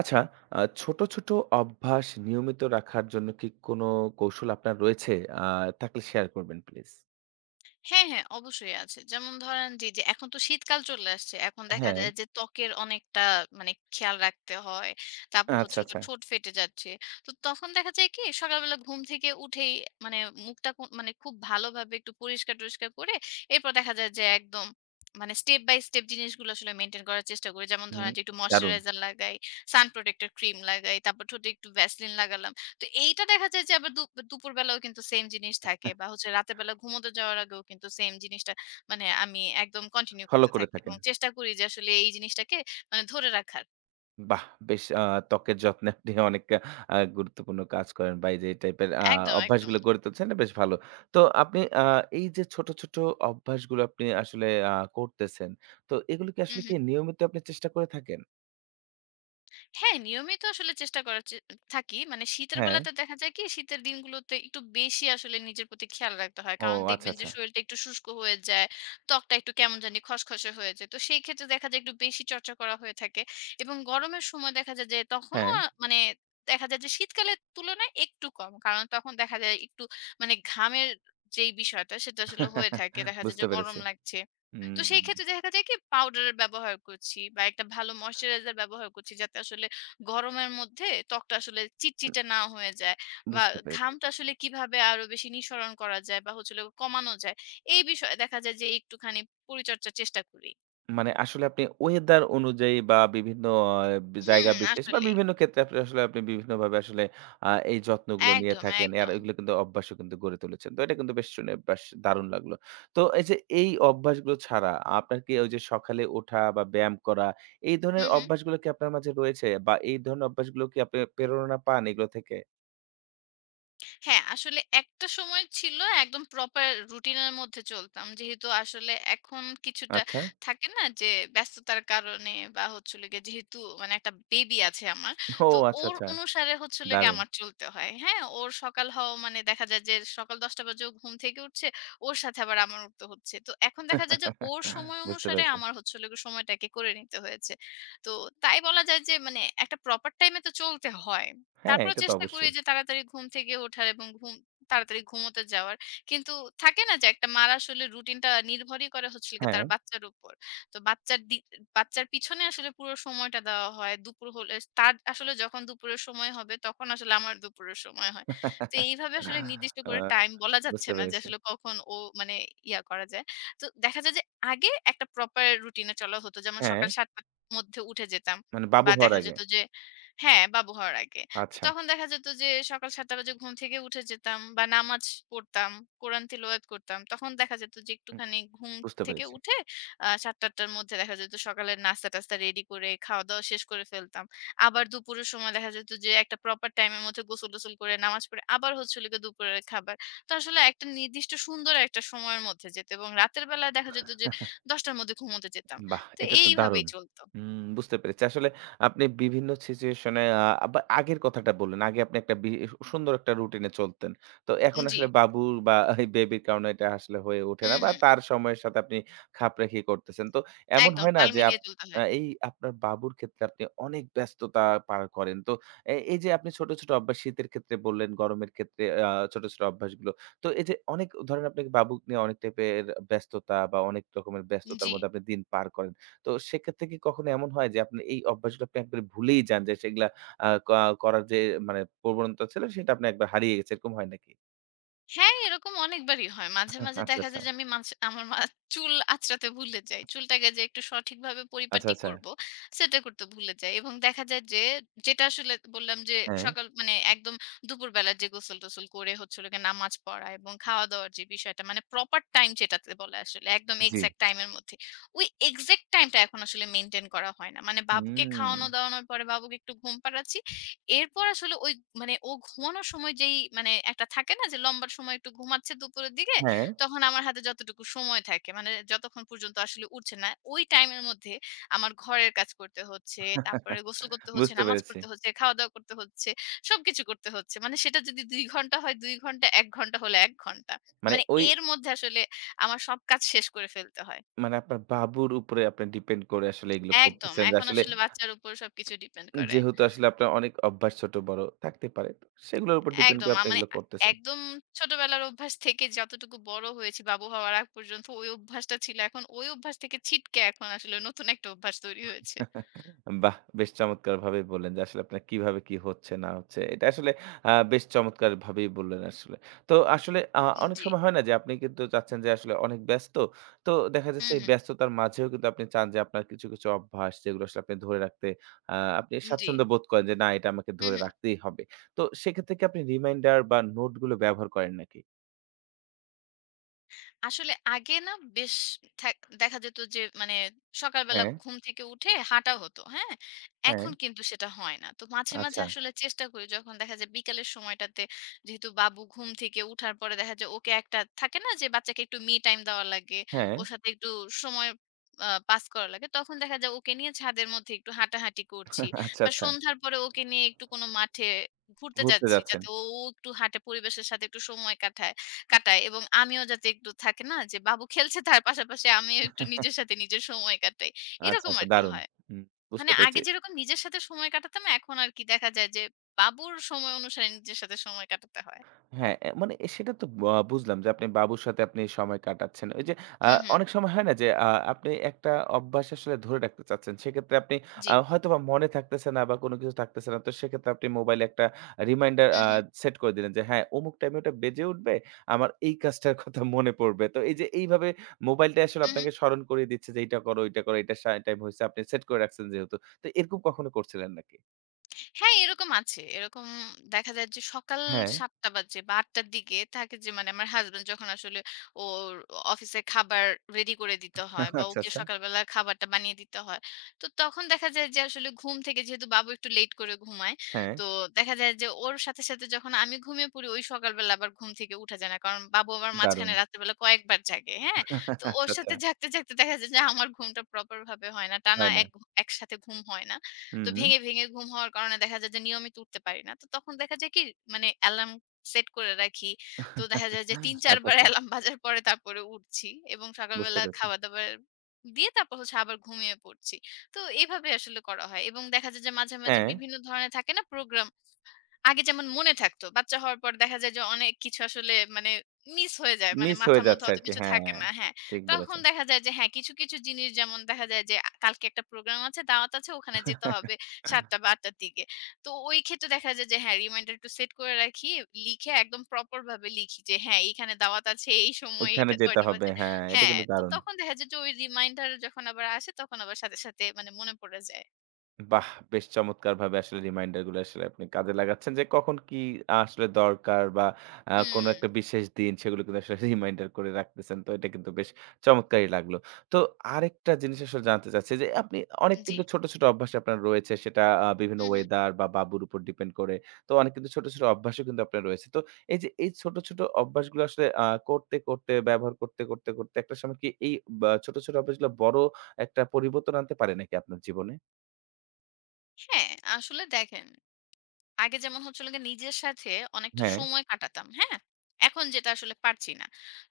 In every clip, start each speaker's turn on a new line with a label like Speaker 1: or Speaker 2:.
Speaker 1: আচ্ছা, ছোট, ছোট অভ্যাস নিয়মিত রাখার জন্য কি কোনো কৌশল আপনার রয়েছে? আ থাকলে শেয়ার করবেন প্লিজ।
Speaker 2: হ্যাঁ, হ্যাঁ, অবশ্যই আছে। যেমন ধরেন জি, যে এখন তো শীতকাল চলে আসছে। এখন দেখা
Speaker 1: হ্যাঁ,
Speaker 2: যায় যে ত্বকের অনেকটা মানে খেয়াল রাখতে হয়। তারপর হচ্ছে
Speaker 1: আচ্ছা,
Speaker 2: হলো
Speaker 1: আচ্ছা।
Speaker 2: গিয়ে ঠোঁট ফেটে যাচ্ছে। তো তখন দেখা যায় কি সকালবেলা ঘুম থেকে উঠেই মানে মুখটা মানে খুব ভালোভাবে একটু পরিষ্কার-টরিষ্কার করে এরপর দেখা যায় যে একদম মানে স্টেপ বাই স্টেপ জিনিসগুলো আসলে মেইনটেইন করার চেষ্টা করি। যেমন
Speaker 1: হুম,
Speaker 2: ধরেন যে একটু
Speaker 1: দারুণ।
Speaker 2: ময়েশ্চারাইজার লাগাই, সান প্রোটেক্টর ক্রিম লাগাই, তারপর ঠোঁটে একটু ভ্যাসলিন লাগালাম। তো এইটা দেখা যায় যে আবার দুপুর বেলাও কিন্তু সেম জিনিস থাকে বা হচ্ছে রাতের বেলা ঘুমোতে যাওয়ার আগেও কিন্তু সেম জিনিসটা মানে আমি একদম কন্টিনিউ
Speaker 1: ফলো
Speaker 2: করতে
Speaker 1: করে
Speaker 2: থাকি এবং
Speaker 1: থাকেন।
Speaker 2: চেষ্টা করি যে আসলে এই জিনিসটাকে মানে ধরে রাখার।
Speaker 1: বাহ! বেশ ত্বকের যত্নে আপনি অনেক গুরুত্বপূর্ণ কাজ করেন বা এই যে এই টাইপের
Speaker 2: একদম, একদম।
Speaker 1: অভ্যাসগুলো গড়ে তুলছেন এটা বেশ ভালো। তো আপনি এই যে ছোট, ছোট অভ্যাসগুলো আপনি আসলে করতেছেন, তো এগুলো কি
Speaker 2: হু,
Speaker 1: আসলে
Speaker 2: হু।
Speaker 1: কি নিয়মিত আপনি চেষ্টা করে থাকেন?
Speaker 2: হ্যাঁ, নিয়মিত আসলে চেষ্টা করার থাকি। মানে শীতের
Speaker 1: হ্যাঁ।
Speaker 2: বেলাতে দেখা যায় কি শীতের দিনগুলোতে একটু বেশি আসলে নিজের প্রতি খেয়াল রাখতে হয়।
Speaker 1: ও
Speaker 2: কারণ
Speaker 1: আচ্ছা,
Speaker 2: দেখবেন যে
Speaker 1: আচ্ছা।
Speaker 2: শরীরটা একটু শুষ্ক হয়ে যায়, ত্বকটা একটু কেমন জানি খসখসে হয়ে যায়। তো সেই ক্ষেত্রে দেখা যায় একটু বেশি চর্চা করা হয়ে থাকে এবং গরমের সময় দেখা যায় যে তখনও
Speaker 1: হ্যাঁ,
Speaker 2: মানে দেখা যায় যে শীতকালের তুলনায় একটু কম। কারণ তখন দেখা যায় একটু মানে ঘামের যেই বিষয়টা সেটা আসলে হয়ে থাকে। দেখা যায় যে
Speaker 1: বুঝতে
Speaker 2: গরম
Speaker 1: পেরেছি।
Speaker 2: লাগছে। তো
Speaker 1: হুম।
Speaker 2: সেই ক্ষেত্রে দেখা যায় কি পাউডারের ব্যবহার করছি বা একটা ভালো ময়েশ্চারাইজার ব্যবহার করছি যাতে আসলে গরমের মধ্যে ত্বকটা আসলে চিটচিটে না হয়ে যায় বা
Speaker 1: বুঝতে পেরেছি।
Speaker 2: ঘামটা আসলে কিভাবে আরো বেশি নিঃসরণ করা যায় বা হচ্ছিল কমানো যায় এই বিষয়ে দেখা যায় যে একটুখানি পরিচর্যার চেষ্টা করি।
Speaker 1: মানে আসলে আপনি ওয়েদার অনুযায়ী বা বিভিন্ন আ
Speaker 2: হুম
Speaker 1: জায়গা বিশেষ বা
Speaker 2: আসলেই।
Speaker 1: বিভিন্ন ক্ষেত্রে আপনি আসলে আপনি বিভিন্নভাবে আসলে এই যত্নগুলো নিয়ে
Speaker 2: একদম
Speaker 1: থাকেন। আর
Speaker 2: একদম।
Speaker 1: এগুলো কিন্তু অভ্যাসও কিন্তু গড়ে তুলেছেন। তো এটা কিন্তু বেশ শুনে বেশ দারুণ লাগলো। তো এই যে এই অভ্যাসগুলো ছাড়া আপনার কি ওই যে সকালে ওঠা বা ব্যায়াম করা এই ধরনের
Speaker 2: হুম হুম।
Speaker 1: অভ্যাসগুলো কি আপনার মাঝে রয়েছে? বা এই ধরনের অভ্যাসগুলো কি আপনি প্রেরণা পান এগুলো থেকে?
Speaker 2: হ্যাঁ, আসলে একটা সময় ছিল একদম প্রপার রুটিনের মধ্যে চলতাম। যেহেতু আসলে এখন কিছুটা
Speaker 1: আচ্ছা।
Speaker 2: থাকে না যে ব্যস্ততার কারণে বা হচ্ছে হলো গিয়ে যেহেতু মানে একটা বেবি আছে আমার।
Speaker 1: ও
Speaker 2: তো
Speaker 1: আচ্ছা,
Speaker 2: ওর
Speaker 1: আচ্ছা।
Speaker 2: অনুসারে হচ্ছে হলো গিয়ে
Speaker 1: দারুণ।
Speaker 2: আমার চলতে হয়। হ্যাঁ? ওর সকাল হওয়া মানে দেখা যায় যে সকাল ১০ঃ০০ বাজে ও ঘুম থেকে উঠছে। ওর সাথে আবার আমার উঠতে হচ্ছে। তো এখন দেখা যায় যে ওর সময়
Speaker 1: বুঝতে
Speaker 2: অনুসারে
Speaker 1: পেরেছি।
Speaker 2: আমার হচ্ছে হলো গিয়ে সময়টাকে করে নিতে হয়েছে। তো তাই বলা যায় যে মানে একটা প্রপার টাইমে তো চলতে হয়।
Speaker 1: হ্যাঁ,
Speaker 2: তারপরেও
Speaker 1: এটা তো
Speaker 2: চেষ্টা করি
Speaker 1: অবশ্যই।
Speaker 2: যে তাড়াতাড়ি ঘুম থেকে ওঠার এবং ঘুম তাড়াতাড়ি ঘুমোতে যাওয়ার। কিন্তু থাকে না যে একটা মার আসলে রুটিনটা নির্ভরই করে হচ্ছে হলো গিয়ে তার
Speaker 1: হ্যাঁ।
Speaker 2: বাচ্চার উপর। তো বাচ্চার পিছনে আসলে পুরো সময়টা দেওয়া হয়। দুপুর হলে তার আসলে যখন দুপুরের সময় হবে তখন আসলে আমার দুপুরের সময় হয়। তো এইভাবে আসলে নির্দিষ্ট
Speaker 1: আ
Speaker 2: করে টাইম বলা যাচ্ছে
Speaker 1: বুঝতে
Speaker 2: না যে
Speaker 1: পেরেছি।
Speaker 2: আসলে কখন ও মানে ইয়া করা যায়। তো দেখা যায় যে আগে একটা প্রপার রুটিনে চলা হতো। যেমন
Speaker 1: হ্যাঁ,
Speaker 2: সকাল ৭ঃ০০ টার মধ্যে উঠে যেতাম।
Speaker 1: মানে বাবু
Speaker 2: বা
Speaker 1: হওয়ার
Speaker 2: দেখা
Speaker 1: আগে।
Speaker 2: যেত যে হ্যাঁ, বাবু হওয়ার আগে। তো
Speaker 1: আচ্ছা,
Speaker 2: তখন দেখা যেত যে সকাল ৭ঃ০০ টা বাজে ঘুম থেকে উঠে যেতাম বা নামাজ পড়তাম, কোরআন তিলাওয়াত করতাম। তখন দেখা যেত যে
Speaker 1: হুম,
Speaker 2: একটুখানি ঘুম
Speaker 1: বুঝতে
Speaker 2: থেকে
Speaker 1: পেরেছি।
Speaker 2: উঠে ৭ঃ০০ টা ৮ঃ০০ র মধ্যে দেখা যেত সকালের নাস্তা-টাস্তা রেডি করে খাওয়া-দাওয়া শেষ করে ফেলতাম। আবার দুপুরের সময় দেখা যেত যে একটা প্রপার টাইম এর মধ্যে গোসল-টোসল করে নামাজ পড়ে আবার হচ্ছে হলো গিয়ে দুপুরের খাবার। তো আসলে একটা নির্দিষ্ট সুন্দর একটা সময়ের মধ্যে যেত এবং রাতের বেলায় দেখা যেত যে ১০ঃ০০ টার মধ্যে ঘুমোতে যেতাম।
Speaker 1: বাহ!
Speaker 2: তো
Speaker 1: এটা তো
Speaker 2: এইভাবেই
Speaker 1: দারুণ।
Speaker 2: চলত।
Speaker 1: হুম, বুঝতে পেরেছি। আসলে আপনি বিভিন্ন সিচুয়েশন এ আ আবা আগের কথাটা বললেন। আগে আপনি একটা সুন্দর একটা রুটিন এ চলতেন। তো এখন
Speaker 2: জি।
Speaker 1: আসলে বাবুর বা এই বেবির কারণে এটা আসলে হয়ে ওঠে না
Speaker 2: হুম,
Speaker 1: বা
Speaker 2: হুম।
Speaker 1: তার সময়ের সাথে আপনি খাপ রেখেই করতেছেন। তো এমন
Speaker 2: একদম
Speaker 1: হয় না
Speaker 2: তাল
Speaker 1: যে আপ
Speaker 2: মিলিয়ে চলতে
Speaker 1: আ
Speaker 2: হয়।
Speaker 1: এই আপনার বাবুর ক্ষেত্রে আপনি অনেক ব্যস্ততা পার করেন। তো এই যে আপনি ছোট, ছোট অভ্যাস শীতের ক্ষেত্রে বললেন, গরমের ক্ষেত্রে ছোট, ছোট অভ্যাসগুলো। তো এই যে অনেক ধরেন আপনাকে বাবুক নিয়ে অনেক টাইপের ব্যস্ততা বা অনেক রকমের ব্যস্ততার
Speaker 2: জি।
Speaker 1: মধ্যে আপনি দিন পার করেন। তো সেক্ষেত্রে কি কখনো এমন হয় যে আপনি এই অভ্যাসগুলো আপনি একবারে ভুলেই যান যে সেগুলা আ ক করার যে মানে প্রবণতা ছিল সেটা আপনি একবার হারিয়ে গেছে এরকম হয় নাকি?
Speaker 2: হ্যাঁ, এরকম অনেকবারই হয়। মাঝে, মাঝে
Speaker 1: আচ্ছা,
Speaker 2: দেখা
Speaker 1: আচ্ছা।
Speaker 2: যায় যে আমি মাঝ আমার মা চুল আঁচড়াতে ভুলে যাই। চুলটাকে যে একটু সঠিকভাবে
Speaker 1: আচ্ছা,
Speaker 2: পরিপাটি
Speaker 1: আচ্ছা।
Speaker 2: করব, সেটা করতে ভুলে যাই এবং দেখা যায় যে, যেটা আসলে বললাম যে
Speaker 1: হ্যাঁ,
Speaker 2: সকাল মানে একদম দুপুরবেলা যে গোসল-টোসল করে হচ্ছে হলো গিয়ে নামাজ পড়া এবং খাওয়া-দাওয়ার যে বিষয়টা মানে প্রপার টাইম যেটাতে বলে আসলে একদম
Speaker 1: জি।
Speaker 2: এক্সাক্ট টাইমের মধ্যে। ওই এক্সাক্ট টাইমটা এখন আসলে মেইনটেইন করা হয় না। মানে বাবুকে
Speaker 1: হুম,
Speaker 2: খাওয়ানো-দাওয়ানোর পরে বাবুকে একটু ঘুম পাড়াচ্ছি। এরপর আসলে ওই মানে ও ঘুমানোর সময় যেই মানে একটা থাকে না যে লম্বা সময় একটু ঘুমাচ্ছে দুপুরের দিকে,
Speaker 1: হ্যাঁ।
Speaker 2: তখন আমার হাতে যতটুকু সময় থাকে মানে যতক্ষণ পর্যন্ত আসলে উঠছে না, ওই টাইমের মধ্যে আমার ঘরের কাজ করতে হচ্ছে, তারপরে গোসল করতে হচ্ছে,
Speaker 1: বুঝতে
Speaker 2: নামাজ
Speaker 1: পেরেছি।
Speaker 2: পড়তে হচ্ছে, খাওয়া-দাওয়া করতে হচ্ছে, সবকিছু করতে হচ্ছে। মানে সেটা যদি ২ ঘন্টা হয় ২ ঘন্টা, ১ ঘন্টা হলে ১ ঘন্টা।
Speaker 1: মানে
Speaker 2: মানে
Speaker 1: ওই
Speaker 2: এর মধ্যে আসলে আমার সব কাজ শেষ করে ফেলতে হয়।
Speaker 1: মানে আপনার বাবুর উপরে আপনি ডিপেন্ড করে আসলে এগুলো
Speaker 2: একদম।
Speaker 1: করতেছেন যে
Speaker 2: এখন
Speaker 1: আসলে
Speaker 2: আসলে বাচ্চার উপর সবকিছু ডিপেন্ড করে।
Speaker 1: যেহেতু আসলে আপনার অনেক অভ্যাস ছোট বড় থাকতে পারে। তো সেগুলোর উপর ডিপেন্ড
Speaker 2: একদম।
Speaker 1: করে আপনি
Speaker 2: মানে
Speaker 1: এগুলো করতেছেন।
Speaker 2: একদম ছোটবেলার অভ্যাস থেকে যতটুকু বড় হয়েছি, বাবু হওয়ার আগ পর্যন্ত ওই অভ্যাসটা ছিল। এখন ওই অভ্যাস থেকে ছিটকে এখন আসলে নতুন একটা অভ্যাস তৈরি হয়েছে।
Speaker 1: বাহ! বেশ চমৎকারভাবেই বললেন যে আসলে আপনার কিভাবে কি হচ্ছে না হচ্ছে। এটা আসলে বেশ চমৎকারভাবেই বললেন আসলে। তো আসলে অনেক
Speaker 2: জি।
Speaker 1: সময় হয় না যে আপনি কিন্তু চাচ্ছেন যে আসলে অনেক ব্যস্ত। তো দেখা
Speaker 2: হু,
Speaker 1: যাচ্ছে এই
Speaker 2: হু।
Speaker 1: ব্যস্ততার মাঝেও কিন্তু আপনি চান যে আপনার কিছু, কিছু অভ্যাস যেগুলো আসলে আপনি ধরে রাখতে আ আপনি
Speaker 2: জি।
Speaker 1: স্বাচ্ছন্দ্য বোধ করেন যে না এটা আমাকে
Speaker 2: হু,
Speaker 1: ধরে
Speaker 2: হু।
Speaker 1: রাখতেই হবে। তো সেক্ষেত্রে কি আপনি রিমাইন্ডার বা নোট গুলো ব্যবহার করেন নাকি?
Speaker 2: আসলে আগে না বেশ ঠ্যাক দেখা যেত যে মানে সকালবেলা
Speaker 1: হ্যাঁ,
Speaker 2: ঘুম থেকে উঠে হাঁটা হতো, হ্যাঁ?
Speaker 1: হ্যাঁ।
Speaker 2: এখন কিন্তু সেটা হয় না। তো মাঝে, মাঝে
Speaker 1: আচ্ছা।
Speaker 2: আসলে চেষ্টা করি যখন দেখা যায় বিকালের সময়টাতে যেহেতু বাবু ঘুম থেকে উঠার পরে দেখা যায় ওকে একটা থাকে না যে বাচ্চাকে একটু me time দেওয়া লাগে,
Speaker 1: হ্যাঁ,
Speaker 2: ওর সাথে একটু সময় পাস করা লাগে। তখন দেখা যায় ওকে নিয়ে ছাদের মধ্যে একটু হাঁটাহাঁটি করছি
Speaker 1: আচ্ছা,
Speaker 2: বা
Speaker 1: আচ্ছা।
Speaker 2: সন্ধ্যার পরে ওকে নিয়ে একটু কোনো মাঠে ঘুরতে
Speaker 1: ঘুরতে
Speaker 2: যাচ্ছি
Speaker 1: যাচ্ছেন।
Speaker 2: যাতে ও একটু হাঁটে পরিবেশের সাথে একটু সময় কাটায়। কাটায় এবং আমিও যাতে একটু থাকে না যে বাবু খেলছে তার পাশাপাশি আমিও একটু নিজের সাথে নিজের সময় কাটাই।
Speaker 1: আচ্ছা,
Speaker 2: এরকম
Speaker 1: আচ্ছা
Speaker 2: আরকি
Speaker 1: দারুণ।
Speaker 2: হয়।
Speaker 1: হুম,
Speaker 2: মানে
Speaker 1: বুঝতে
Speaker 2: আগে
Speaker 1: পেরেছি।
Speaker 2: যেরকম নিজের সাথে সময় কাটাতাম এখন আরকি দেখা যায় যে বাবুর সময় অনুসারে নিজের সাথে সময় কাটাতে হয়।
Speaker 1: হ্যাঁ, অ্যা মানে সেটা তো বা বুঝলাম যে আপনি বাবুর সাথে আপনি সময় কাটাচ্ছেন। ওই যে আ
Speaker 2: হুম, হুম।
Speaker 1: অনেক সময় হয় না যে আপনি একটা অভ্যাস আসলে ধরে রাখতে চাচ্ছেন। সেক্ষেত্রে আপনি
Speaker 2: জি।
Speaker 1: হয়তোবা মনে থাকতেছে না বা কোনো কিছু থাকতেছে না। তো সেক্ষেত্রে আপনি মোবাইলে একটা রিমাইন্ডার
Speaker 2: হু, হু।
Speaker 1: সেট করে দিলেন যে হ্যাঁ, অমুক টাইমে ওটা বেজে উঠবে, আমার এই কাজটার কথা মনে পড়বে। তো এই যে এইভাবে মোবাইলটা আসলে
Speaker 2: হু, হু।
Speaker 1: আপনাকে স্মরণ করিয়ে দিচ্ছে যে এইটা করো, ওইটা করো, এইটার টাইম হইছে। আপনি সেট করে রাখছেন যেহেতু। তো এরকম কখনো করছিলেন নাকি?
Speaker 2: হ্যাঁ, এরকম আছে। এরকম দেখা যায় যে সকাল
Speaker 1: হ্যাঁ,
Speaker 2: ৭ঃ০০ বাজে বা ৮ঃ০০ র দিকে থাকে যে মানে আমার হাসব্যান্ড যখন আসলে ওর অফিসে খাবার রেডি করে দিতে হয় বা
Speaker 1: আচ্ছা,
Speaker 2: ওকে
Speaker 1: আচ্ছা।
Speaker 2: সকালবেলা খাবারটা বানিয়ে দিতে হয়। তো তখন দেখা যায় যে আসলে ঘুম থেকে যেহেতু বাবু একটু লেট করে ঘুমায়।
Speaker 1: হ্যাঁ,
Speaker 2: তো দেখা যায় যে ওর সাথে, সাথে যখন আমি ঘুমিয়ে পড়ি ওই সকালবেলা আবার ঘুম থেকে উঠা যায় না। কারণ বাবু আবার মাঝখানে
Speaker 1: দারুণ।
Speaker 2: রাত্রিবেলা কয়েকবার জাগে। হ্যাঁ? তো ওর
Speaker 1: আচ্ছা, আচ্ছা।
Speaker 2: সাথে জাগতে, জাগতে দেখা যায় যে আমার ঘুমটা প্রপার ভাবে হয় না। টানা
Speaker 1: হয় না।
Speaker 2: এক একসাথে ঘুম হয় না। তো
Speaker 1: হুম।
Speaker 2: ভেঙে, ভেঙে ঘুম হওয়ার কারণে দেখা যায় যে নিয়মিত উঠতে পারি না। তো তখন দেখা যায় কি মানে অ্যালার্ম সেট করে রাখি। তো দেখা যায় যে ৩-৪
Speaker 1: আচ্ছা,
Speaker 2: বার
Speaker 1: আচ্ছা।
Speaker 2: অ্যালার্ম বাজার পরে তারপরে উঠছি এবং
Speaker 1: বুঝতে
Speaker 2: সকালবেলা
Speaker 1: পেরেছি।
Speaker 2: খাবার-দাবার দিয়ে তারপর হচ্ছে আবার ঘুমিয়ে পড়ছি। তো এভাবে আসলে করা হয় এবং দেখা যায় যে মাঝে, মাঝে
Speaker 1: হ্যাঁ,
Speaker 2: বিভিন্ন ধরনের থাকে না প্রোগ্রাম আগে যেমন মনে থাকতো। বাচ্চা হওয়ার পর দেখা যায় যে অনেক কিছু আসলে মানে মিস হয়ে যায়। মানে
Speaker 1: মিস
Speaker 2: মাথার
Speaker 1: হয়ে
Speaker 2: মধ্যে
Speaker 1: যাচ্ছে
Speaker 2: অত
Speaker 1: আরকি।
Speaker 2: কিছু থাকে
Speaker 1: হ্যাঁ,
Speaker 2: না। হ্যাঁ।
Speaker 1: ঠিক
Speaker 2: তখন
Speaker 1: বলেছেন।
Speaker 2: দেখা যায় যে হ্যাঁ, কিছু, কিছু জিনিস যেমন দেখা যায় যে কালকে একটা প্রোগ্রাম আছে, দাওয়াত আছে, ওখানে যেতে হবে ৭ঃ০০ বা ৮ঃ০০ র দিকে। তো ওই ক্ষেত্রে দেখা যায় যে হ্যাঁ, রিমাইন্ডার একটু সেট করে রাখি। লিখে একদম প্রপার ভাবে লিখি যে হ্যাঁ, এইখানে দাওয়াত আছে, এই সময়
Speaker 1: ওইখানে
Speaker 2: এইটা
Speaker 1: যেতে
Speaker 2: কয়টা
Speaker 1: হবে।
Speaker 2: বাজে।
Speaker 1: হ্যাঁ, এটা
Speaker 2: হ্যাঁ,
Speaker 1: কিন্তু
Speaker 2: তো
Speaker 1: দারুণ।
Speaker 2: তখন দেখা যায় যে ওই রিমাইন্ডার যখন আবার আসে তখন আবার সাথে, সাথে মানে মনে পড়ে যায়।
Speaker 1: বাহ! বেশ চমৎকারভাবে আসলে রিমাইন্ডার গুলো আসলে আপনি কাজে লাগাচ্ছেন যে কখন কি আসলে দরকার বা কোনো
Speaker 2: হুম,
Speaker 1: একটা বিশেষ দিন সেগুলো কিন্তু আসলে রিমাইন্ডার করে রাখতেছেন। তো এটা কিন্তু বেশ চমৎকারই লাগলো। তো আরেকটা জিনিস আসলে জানতে চাচ্ছি যে আপনি অনেক
Speaker 2: জি।
Speaker 1: কিন্তু ছোট, ছোট অভ্যাস আপনার রয়েছে সেটা বিভিন্ন
Speaker 2: হু, হু।
Speaker 1: ওয়েদার বা বাবুর উপর ডিপেন্ড করে। তো অনেক কিন্তু ছোট, ছোট অভ্যাসও কিন্তু আপনার রয়েছে। তো এই যে এই ছোট, ছোট অভ্যাসগুলো আসলে করতে, করতে ব্যবহার করতে, করতে, করতে একটা সময় কি এই বা ছোট, ছোট অভ্যাসগুলো বড় একটা পরিবর্তন আনতে পারে নাকি আপনার জীবনে?
Speaker 2: হ্যাঁ, আসলে দেখেন আগে যেমন হচ্ছিল গিয়ে নিজের সাথে অনেকটা
Speaker 1: হ্যাঁ।
Speaker 2: সময় কাটাতাম। হ্যাঁ? এখন যেটা আসলে পারছি না।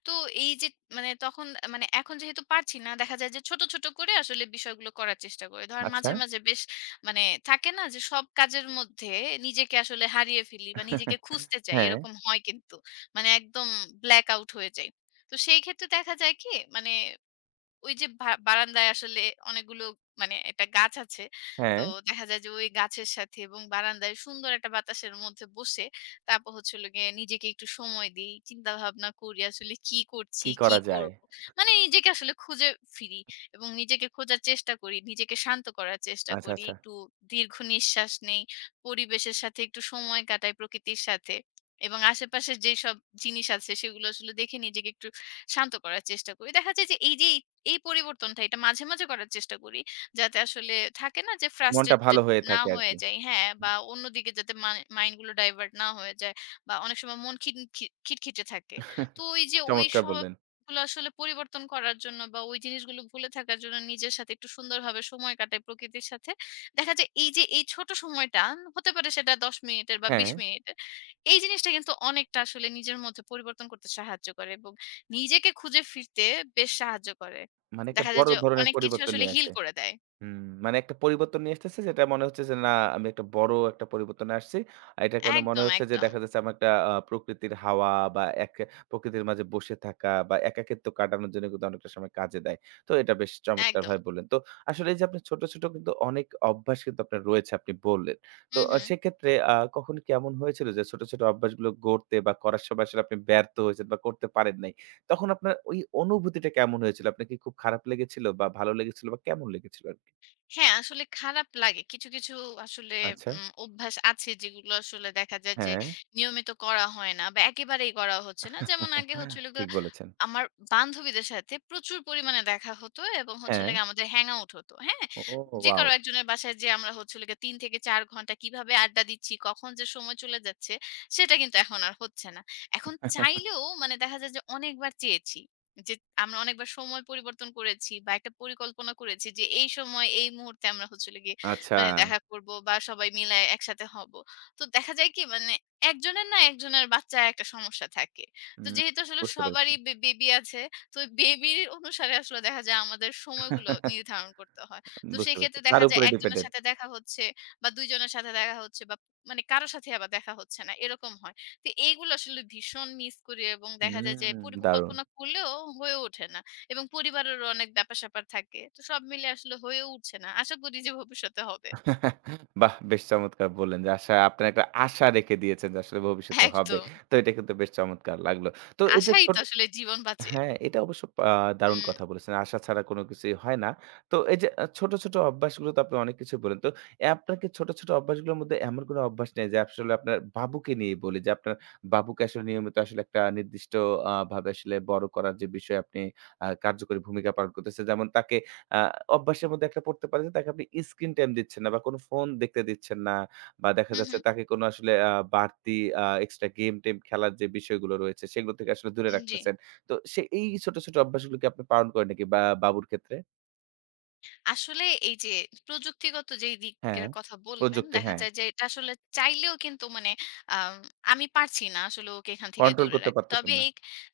Speaker 2: তো এই যে মানে তখন মানে এখন যেহেতু পারছি না, দেখা যায় যে ছোট, ছোট করে আসলে বিষয়গুলো করার চেষ্টা করি। ধরেন
Speaker 1: আচ্ছা।
Speaker 2: মাঝে, মাঝে বেশ মানে থাকে না যে সব কাজের মধ্যে নিজেকে আসলে হারিয়ে ফেলি বা নিজেকে খুঁজতে চাই
Speaker 1: হ্যাঁ,
Speaker 2: এরকম হয় কিন্তু। মানে একদম ব্ল্যাক আউট হয়ে যাই। তো সেই ক্ষেত্রে দেখা যায় কি মানে ওই যে বা বারান্দায় আসলে অনেকগুলো মানে একটা গাছ আছে। তো
Speaker 1: হ্যাঁ।
Speaker 2: দেখা যায় যে ওই গাছের সাথে এবং বারান্দায় সুন্দর একটা বাতাসের মধ্যে বসে তারপর হচ্ছে হলো গিয়ে নিজেকে একটু সময় দেই। চিন্তাভাবনা করি আসলে কি করছি,
Speaker 1: কি
Speaker 2: কি
Speaker 1: করা যায়?
Speaker 2: করব। মানে নিজেকে আসলে খুঁজে ফিরি এবং নিজেকে খোঁজার চেষ্টা করি। নিজেকে শান্ত করার চেষ্টা
Speaker 1: আচ্ছা,
Speaker 2: করি।
Speaker 1: আচ্ছা।
Speaker 2: একটু দীর্ঘ নিঃশ্বাস নেই। পরিবেশের সাথে একটু সময় কাটাই প্রকৃতির সাথে। এবং আশেপাশের যেসব জিনিস আছে সেগুলো আসলে দেখে নিজেকে একটু শান্ত করার চেষ্টা করি। দেখা যায় যে এই যে এই এই পরিবর্তনটা এটা মাঝে, মাঝে করার চেষ্টা করি। যাতে আসলে থাকে না যে
Speaker 1: মনটা ভালো
Speaker 2: ফ্রাস্ট্রেটেড
Speaker 1: হয়ে
Speaker 2: না
Speaker 1: থাকে
Speaker 2: হয়ে
Speaker 1: আরকি।
Speaker 2: যাই হ্যাঁ,
Speaker 1: হুম।
Speaker 2: বা অন্যদিকে যাতে মাই মাইন্ড গুলো ডাইভার্ট না হয়ে যায় বা অনেক সময় মন খিন খি খিটখিটে থাকে। তো ওই যে ওই
Speaker 1: চমৎকার বললেন।
Speaker 2: স্বভাবগুলো আসলে পরিবর্তন করার জন্য বা ওই জিনিসগুলো ভুলে থাকার জন্য নিজের সাথে একটু সুন্দরভাবে সময় কাটাই প্রকৃতির সাথে। দেখা যায় এই যে এই ছোট সময়টা হতে পারে সেটা ১০ মিনিটের বা ২০
Speaker 1: হ্যাঁ,
Speaker 2: মিনিটের। এই জিনিসটা কিন্তু অনেকটা আসলে নিজের মধ্যে পরিবর্তন করতে সাহায্য করে এবং নিজেকে খুঁজে ফিরতে বেশ সাহায্য করে।
Speaker 1: মানে একটা
Speaker 2: দেখা যায়
Speaker 1: বড়
Speaker 2: যে
Speaker 1: ধরনের
Speaker 2: অনেক কিছু
Speaker 1: পরিবর্তন
Speaker 2: আসলে
Speaker 1: নিয়ে
Speaker 2: heal
Speaker 1: আসে।
Speaker 2: করে দেয়।
Speaker 1: হুম, মানে একটা পরিবর্তন নিয়ে আসতেছে যেটা মনে হচ্ছে যে না আমি একটা বড় একটা পরিবর্তনে আসছি। আর এটার কারণে মনে
Speaker 2: একদম,
Speaker 1: হচ্ছে যে
Speaker 2: একদম,
Speaker 1: দেখা যাচ্ছে আমার একটা প্রকৃতির হাওয়া বা এক প্রকৃতির মাঝে বসে থাকা বা একাকিত্ব কাটানোর জন্য কিন্তু অনেকটা সময় কাজে দেয়। তো এটা বেশ
Speaker 2: একদম।
Speaker 1: চমৎকারভাবে বললেন। তো আসলে এই যে আপনি ছোট, ছোট কিন্তু অনেক অভ্যাস কিন্তু আপনার রয়েছে আপনি বললেন। তো
Speaker 2: হুম, হুম।
Speaker 1: সেক্ষেত্রে কখন কেমন হয়েছিল যে ছোট, ছোট অভ্যাসগুলো গড়তে বা করার সময় আসলে আপনি ব্যর্থ হয়েছেন বা করতে পারেন নাই। তখন আপনার ওই অনুভূতিটা কেমন হয়েছিল? আপনার কি খুব খারাপ লেগেছিল বা ভালো লেগেছিল বা কেমন লেগেছিল আরকি?
Speaker 2: হ্যাঁ, আসলে খারাপ লাগে। কিছু, কিছু আসলে
Speaker 1: আচ্ছা,
Speaker 2: অভ্যাস আছে যেগুলো আসলে দেখা যায় যে
Speaker 1: হ্যাঁ।
Speaker 2: নিয়মিত করা হয় না বা একেবারেই করা হচ্ছে না। যেমন আগে হচ্ছিল
Speaker 1: ঠিক বলেছেন।
Speaker 2: আমার বান্ধবীদের সাথে প্রচুর পরিমাণে দেখা হতো এবং হচ্ছে
Speaker 1: হ্যাঁ।
Speaker 2: হলো গিয়ে আমাদের হ্যাং আউট হতো। হ্যাঁ?
Speaker 1: ও
Speaker 2: যে
Speaker 1: ওয়াও!
Speaker 2: কারো একজনের বাসায় যেয়ে আমরা হচ্ছে হলো গিয়ে ৩ থেকে ৪ ঘন্টা কিভাবে আড্ডা দিচ্ছি, কখন যে সময় চলে যাচ্ছে সেটা কিন্তু এখন আর হচ্ছে না। এখন চাইলেও মানে দেখা যায় যে অনেকবার চেয়েছি। যে আমরা অনেকবার সময় পরিবর্তন করেছি বা একটা পরিকল্পনা করেছি যে এই সময় এই মুহূর্তে আমরা হচ্ছে হলো গিয়ে
Speaker 1: আচ্ছা।
Speaker 2: মানে দেখা করব বা সবাই মিলে একসাথে হব। তো দেখা যায় কি মানে একজনের না একজনের বাচ্চা একটা সমস্যা থাকে। তো
Speaker 1: হুম,
Speaker 2: যেহেতু আসলে
Speaker 1: বুঝতে পেরেছি।
Speaker 2: সবারই বেবি আছে, তো বেবির অনুসারে আসলে দেখা যায় আমাদের সময়গুলো নির্ধারণ করতে হয়। তো
Speaker 1: বুঝতে পেরেছি।
Speaker 2: সেক্ষেত্রে
Speaker 1: তার
Speaker 2: দেখা যায়
Speaker 1: উপরে
Speaker 2: একজনের
Speaker 1: ডিপেন্ডেন্ট।
Speaker 2: সাথে দেখা হচ্ছে বা ২ জনের সাথে দেখা হচ্ছে বা মানে কারো সাথে আবার দেখা হচ্ছে না, এরকম হয়। তো এইগুলো আসলে ভীষণ মিস করি এবং দেখা যায় যে
Speaker 1: হুম, দারুণ।
Speaker 2: পরিকল্পনা করলেও হয়ে ওঠে না এবং পরিবারেরও অনেক ব্যাপার-স্যাপার থাকে। তো সব মিলে আসলে হয়ে উঠছে না। আশা করি যে ভবিষ্যতে হবে।
Speaker 1: বাহ! বেশ চমৎকার বললেন যে আশা আপনার একটা আশা রেখে দিয়েছেন যে আসলে ভবিষ্যতে হবে।
Speaker 2: একদম।
Speaker 1: তো এটা কিন্তু বেশ চমৎকার লাগলো। তো এই যে
Speaker 2: আশাই তো
Speaker 1: ছোট
Speaker 2: আসলে জীবন বাঁচিয়ে
Speaker 1: হ্যাঁ, এটা অবশ্য আ দারুণ
Speaker 2: হুম।
Speaker 1: কথা বলেছেন। আশা ছাড়া কোন কিছুই হয় না। তো এই যে ছোট, ছোট অভ্যাসগুলো তো আপনি অনেক কিছু বললেন। তো আপনার কি ছোট, ছোট অভ্যাসগুলোর মধ্যে এমন কোন অভ্যাস নেই যে আসলে আপনার বাবুকে নিয়ে বলি যে আপনার বাবুকে আসলে নিয়মিত আসলে একটা নির্দিষ্ট ভাবে আসলে বড় করার যে বিষয়ে আপনি কার্যকরী ভূমিকা পালন করতেছেন। যেমন তাকে আ অভ্যাসের মধ্যে একটা পড়তে পারে যে তাকে আপনি স্ক্রিন টাইম দিচ্ছেন না বা কোন ফোন দেখতে দিচ্ছেন না বা দেখা
Speaker 2: হু, হু।
Speaker 1: যাচ্ছে তাকে কোন আসলে বাড়তি এক্সট্রা গেম টেম খেলার যে বিষয়গুলো রয়েছে সেগুলো থেকে আসলে দূরে
Speaker 2: জি।
Speaker 1: রাখতেছেন। তো সে এই ছোট, ছোট অভ্যাসগুলো কি আপনি পালন করেন নাকি বা বাবুর ক্ষেত্রে?
Speaker 2: আসলে এই যে প্রযুক্তিগত যেই
Speaker 1: হ্যাঁ,
Speaker 2: দিকের কথা বললেন,
Speaker 1: প্রযুক্তি
Speaker 2: দেখা
Speaker 1: হ্যাঁ,
Speaker 2: যায় যে এটা আসলে চাইলেও কিন্তু মানে আম আমি পারছি না আসলে ওকে এখান থেকে
Speaker 1: কন্ট্রোল
Speaker 2: দূরে
Speaker 1: করতে
Speaker 2: রাখতে।
Speaker 1: পারতেছেন
Speaker 2: তবে
Speaker 1: না।
Speaker 2: এই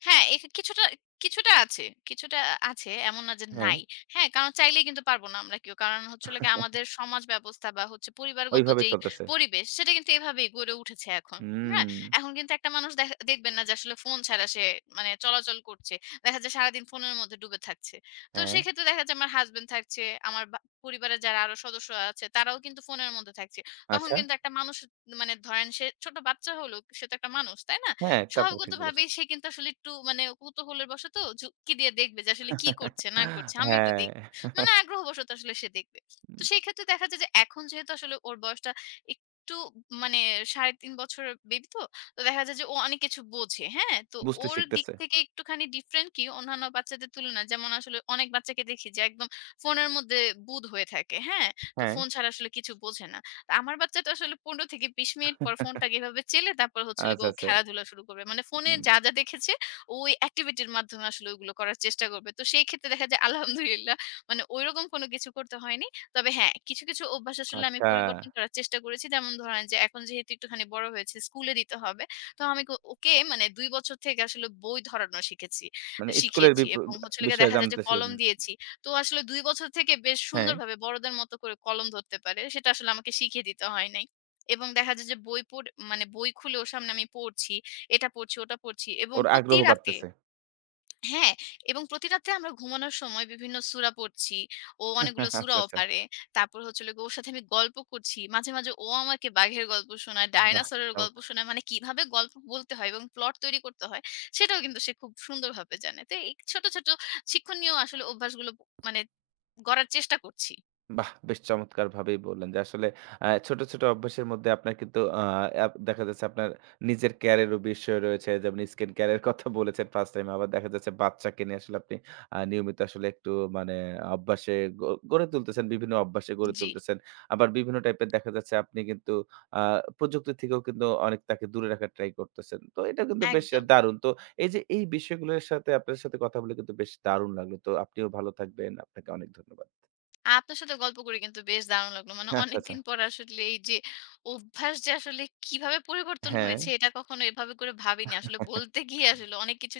Speaker 2: হ্যাঁ, এই কিছুটা কিছুটা আছে, কিছুটা আছে এমন না যে
Speaker 1: হ্যাঁ,
Speaker 2: নাই। হ্যাঁ, কারণ চাইলেই কিন্তু পারব না আমরা কেউ। কারণ হচ্ছে হলো গিয়ে আমাদের সমাজ ব্যবস্থা বা হচ্ছে পরিবারগত
Speaker 1: ওইভাবে
Speaker 2: যেই
Speaker 1: চলতেছে।
Speaker 2: পরিবেশ সেটা কিন্তু এভাবেই গড়ে উঠেছে এখন। হ্যাঁ?
Speaker 1: হুম,
Speaker 2: এখন কিন্তু একটা মানুষ দেখবেন না যে আসলে ফোন ছাড়া সে মানে চলাচল করছে। দেখা যায় সারাদিন ফোনের মধ্যে ডুবে থাকছে। তো
Speaker 1: হ্যাঁ,
Speaker 2: সেক্ষেত্রে দেখা যায় আমার হাসব্যান্ড থাকছে, আমার বা পরিবারের যারা আরো সদস্য আছে তারাও কিন্তু ফোনের মধ্যে থাকছে। তখন
Speaker 1: আচ্ছা।
Speaker 2: কিন্তু একটা মানুষ মানে ধরেন সে ছোট বাচ্চা হলো, সে তো একটা মানুষ, তাই না?
Speaker 1: হ্যাঁ, তা তো ঠিক বলেছেন।
Speaker 2: স্বভাবগতভাবেই সে কিন্তু আসলে একটু মানে কৌতূহলের বশত যুক্তি দিয়ে দেখবে যে আসলে কি করছে না করছে, আমি একটু
Speaker 1: হ্যাঁ,
Speaker 2: দেখি। মানে আগ্রহবশত আসলে সে দেখবে।
Speaker 1: উম
Speaker 2: তো সেই ক্ষেত্রে দেখা যায় যে এখন যেহেতু আসলে ওর বয়সটা একটু মানে ৩.৫ বছরের বেবি তো তো দেখা যায় যে ও অনেক কিছু বোঝে। হ্যাঁ? তো
Speaker 1: বুঝতে
Speaker 2: ওর দিক
Speaker 1: শিখতেছে।
Speaker 2: থেকে একটুখানি ডিফারেন্ট কি অন্যান্য বাচ্চাদের তুলনায় যেমন আসলে অনেক বাচ্চাকে দেখি যে একদম ফোনের মধ্যে বুঁদ হয়ে থাকে। হ্যাঁ? তো
Speaker 1: হ্যাঁ,
Speaker 2: ফোন ছাড়া আসলে কিছু বোঝে না। তো আমার বাচ্চাটা আসলে ১৫-২০ মিনিট পর ফোনটাকে এভাবে চেলে তারপর হচ্ছে হলো
Speaker 1: আচ্ছা,
Speaker 2: গিয়ে ও
Speaker 1: আচ্ছা।
Speaker 2: খেলাধুলা শুরু করবে। মানে ফোনে
Speaker 1: উম
Speaker 2: যা, যা দেখেছে ওই অ্যাক্টিভিটির মাধ্যমে আসলে ওগুলো করার চেষ্টা করবে। তো সেই ক্ষেত্রে দেখা যায় আলহামদুলিল্লাহ মানে ঐরকম কোনো কিছু করতে হয়নি। তবে হ্যাঁ, কিছু, কিছু অভ্যাস আসলে আমি
Speaker 1: আচ্ছা,
Speaker 2: পরিবর্তন করার চেষ্টা করেছি। যেমন ধরেন যে এখন যেহেতু একটুখানি বড় হয়েছে, স্কুলে দিতে হবে। তো আমি ওকে মানে ২ বছর থেকে আসলে বই ধরানো
Speaker 1: মানে স্কুলের
Speaker 2: শিখিয়েছি এবং হচ্ছে হলো গিয়ে
Speaker 1: বিষয়ে
Speaker 2: দেখা যায় যে
Speaker 1: জানতেছেন।
Speaker 2: কলম দিয়েছি। তো আসলে ২ বছর থেকে বেশ
Speaker 1: হ্যাঁ,
Speaker 2: সুন্দরভাবে বড়দের মতো করে কলম ধরতে পারে। সেটা আসলে আমাকে শিখিয়ে দিতে হয় নাই। এবং দেখা যায় যে বই পড় মানে বই খুলে ওর সামনে আমি পড়ছি, এটা পড়ছি, ওটা পড়ছি এবং
Speaker 1: ওর
Speaker 2: প্রতি
Speaker 1: আগ্রহ
Speaker 2: রাতে
Speaker 1: বাড়তেছে।
Speaker 2: হ্যাঁ, এবং প্রতি রাত্রে আমরা ঘুমানোর সময় বিভিন্ন সূরা পড়ছি। ও
Speaker 1: আচ্ছা,
Speaker 2: অনেকগুলো সূরাও
Speaker 1: আচ্ছা।
Speaker 2: পারে। তারপর হচ্ছে হলো গিয়ে ওর সাথে আমি গল্প করছি। মাঝে, মাঝে ও আমাকে বাঘের গল্প শোনায়,
Speaker 1: বাহ!
Speaker 2: ডায়নোসরের গল্প
Speaker 1: চমৎকার।
Speaker 2: শোনায়। মানে কিভাবে গল্প বলতে হয় এবং প্লট তৈরি করতে হয়, সেটাও কিন্তু সে খুব সুন্দরভাবে জানে। তো এই ছোট, ছোট শিক্ষণীয় আসলে অভ্যাসগুলো মানে গড়ার চেষ্টা করছি।
Speaker 1: বাহ! বেশ চমৎকারভাবেই বললেন যে আসলে ছোট, ছোট অভ্যাসের মধ্যে আপনার কিন্তু আ আপ দেখা যাচ্ছে আপনার নিজের কেয়ারেরও বিষয় রয়েছে। যেমন স্কিন কেয়ার এর কথা বলেছেন ফার্স্ট টাইম। আবার দেখা যাচ্ছে বাচ্চাকে নিয়ে আসলে আপনি নিয়মিত আসলে একটু মানে অভ্যাসে গ গড়ে তুলতেছেন, বিভিন্ন অভ্যাসে গড়ে
Speaker 2: জি,
Speaker 1: তুলতেছেন। আবার বিভিন্ন টাইপের দেখা যাচ্ছে আপনি কিন্তু আ প্রযুক্তি থেকেও কিন্তু অনেক তাকে দূরে রাখার ট্রাই করতেছেন। তো এটা কিন্তু বেশ
Speaker 2: একদম।
Speaker 1: দারুণ। তো এই যে এই বিষয়গুলোর সাথে আপনার সাথে কথা বলে কিন্তু বেশ দারুণ লাগলো। তো আপনিও ভালো থাকবেন। আপনাকে অনেক ধন্যবাদ।
Speaker 2: আপনার সাথে গল্প করে কিন্তু বেশ দারুণ লাগলো। মানে
Speaker 1: আচ্ছা, আচ্ছা।
Speaker 2: অনেকদিন পর আসলে এই যে অভ্যাস যে আসলে কিভাবে পরিবর্তন
Speaker 1: হ্যাঁ,
Speaker 2: হয়েছে এটা কখনো এভাবে করে ভাবিনি। আসলে বলতে গিয়ে আসলে অনেক কিছু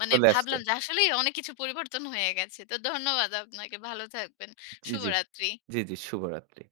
Speaker 2: মানে
Speaker 1: চলে আসছে।
Speaker 2: ভাবলাম যে আসলেই অনেক কিছু পরিবর্তন হয়ে গেছে। তো ধন্যবাদ আপনাকে। ভালো থাকবেন।
Speaker 1: জি, জি।
Speaker 2: শুভরাত্রি।
Speaker 1: জি, জি শুভরাত্রি।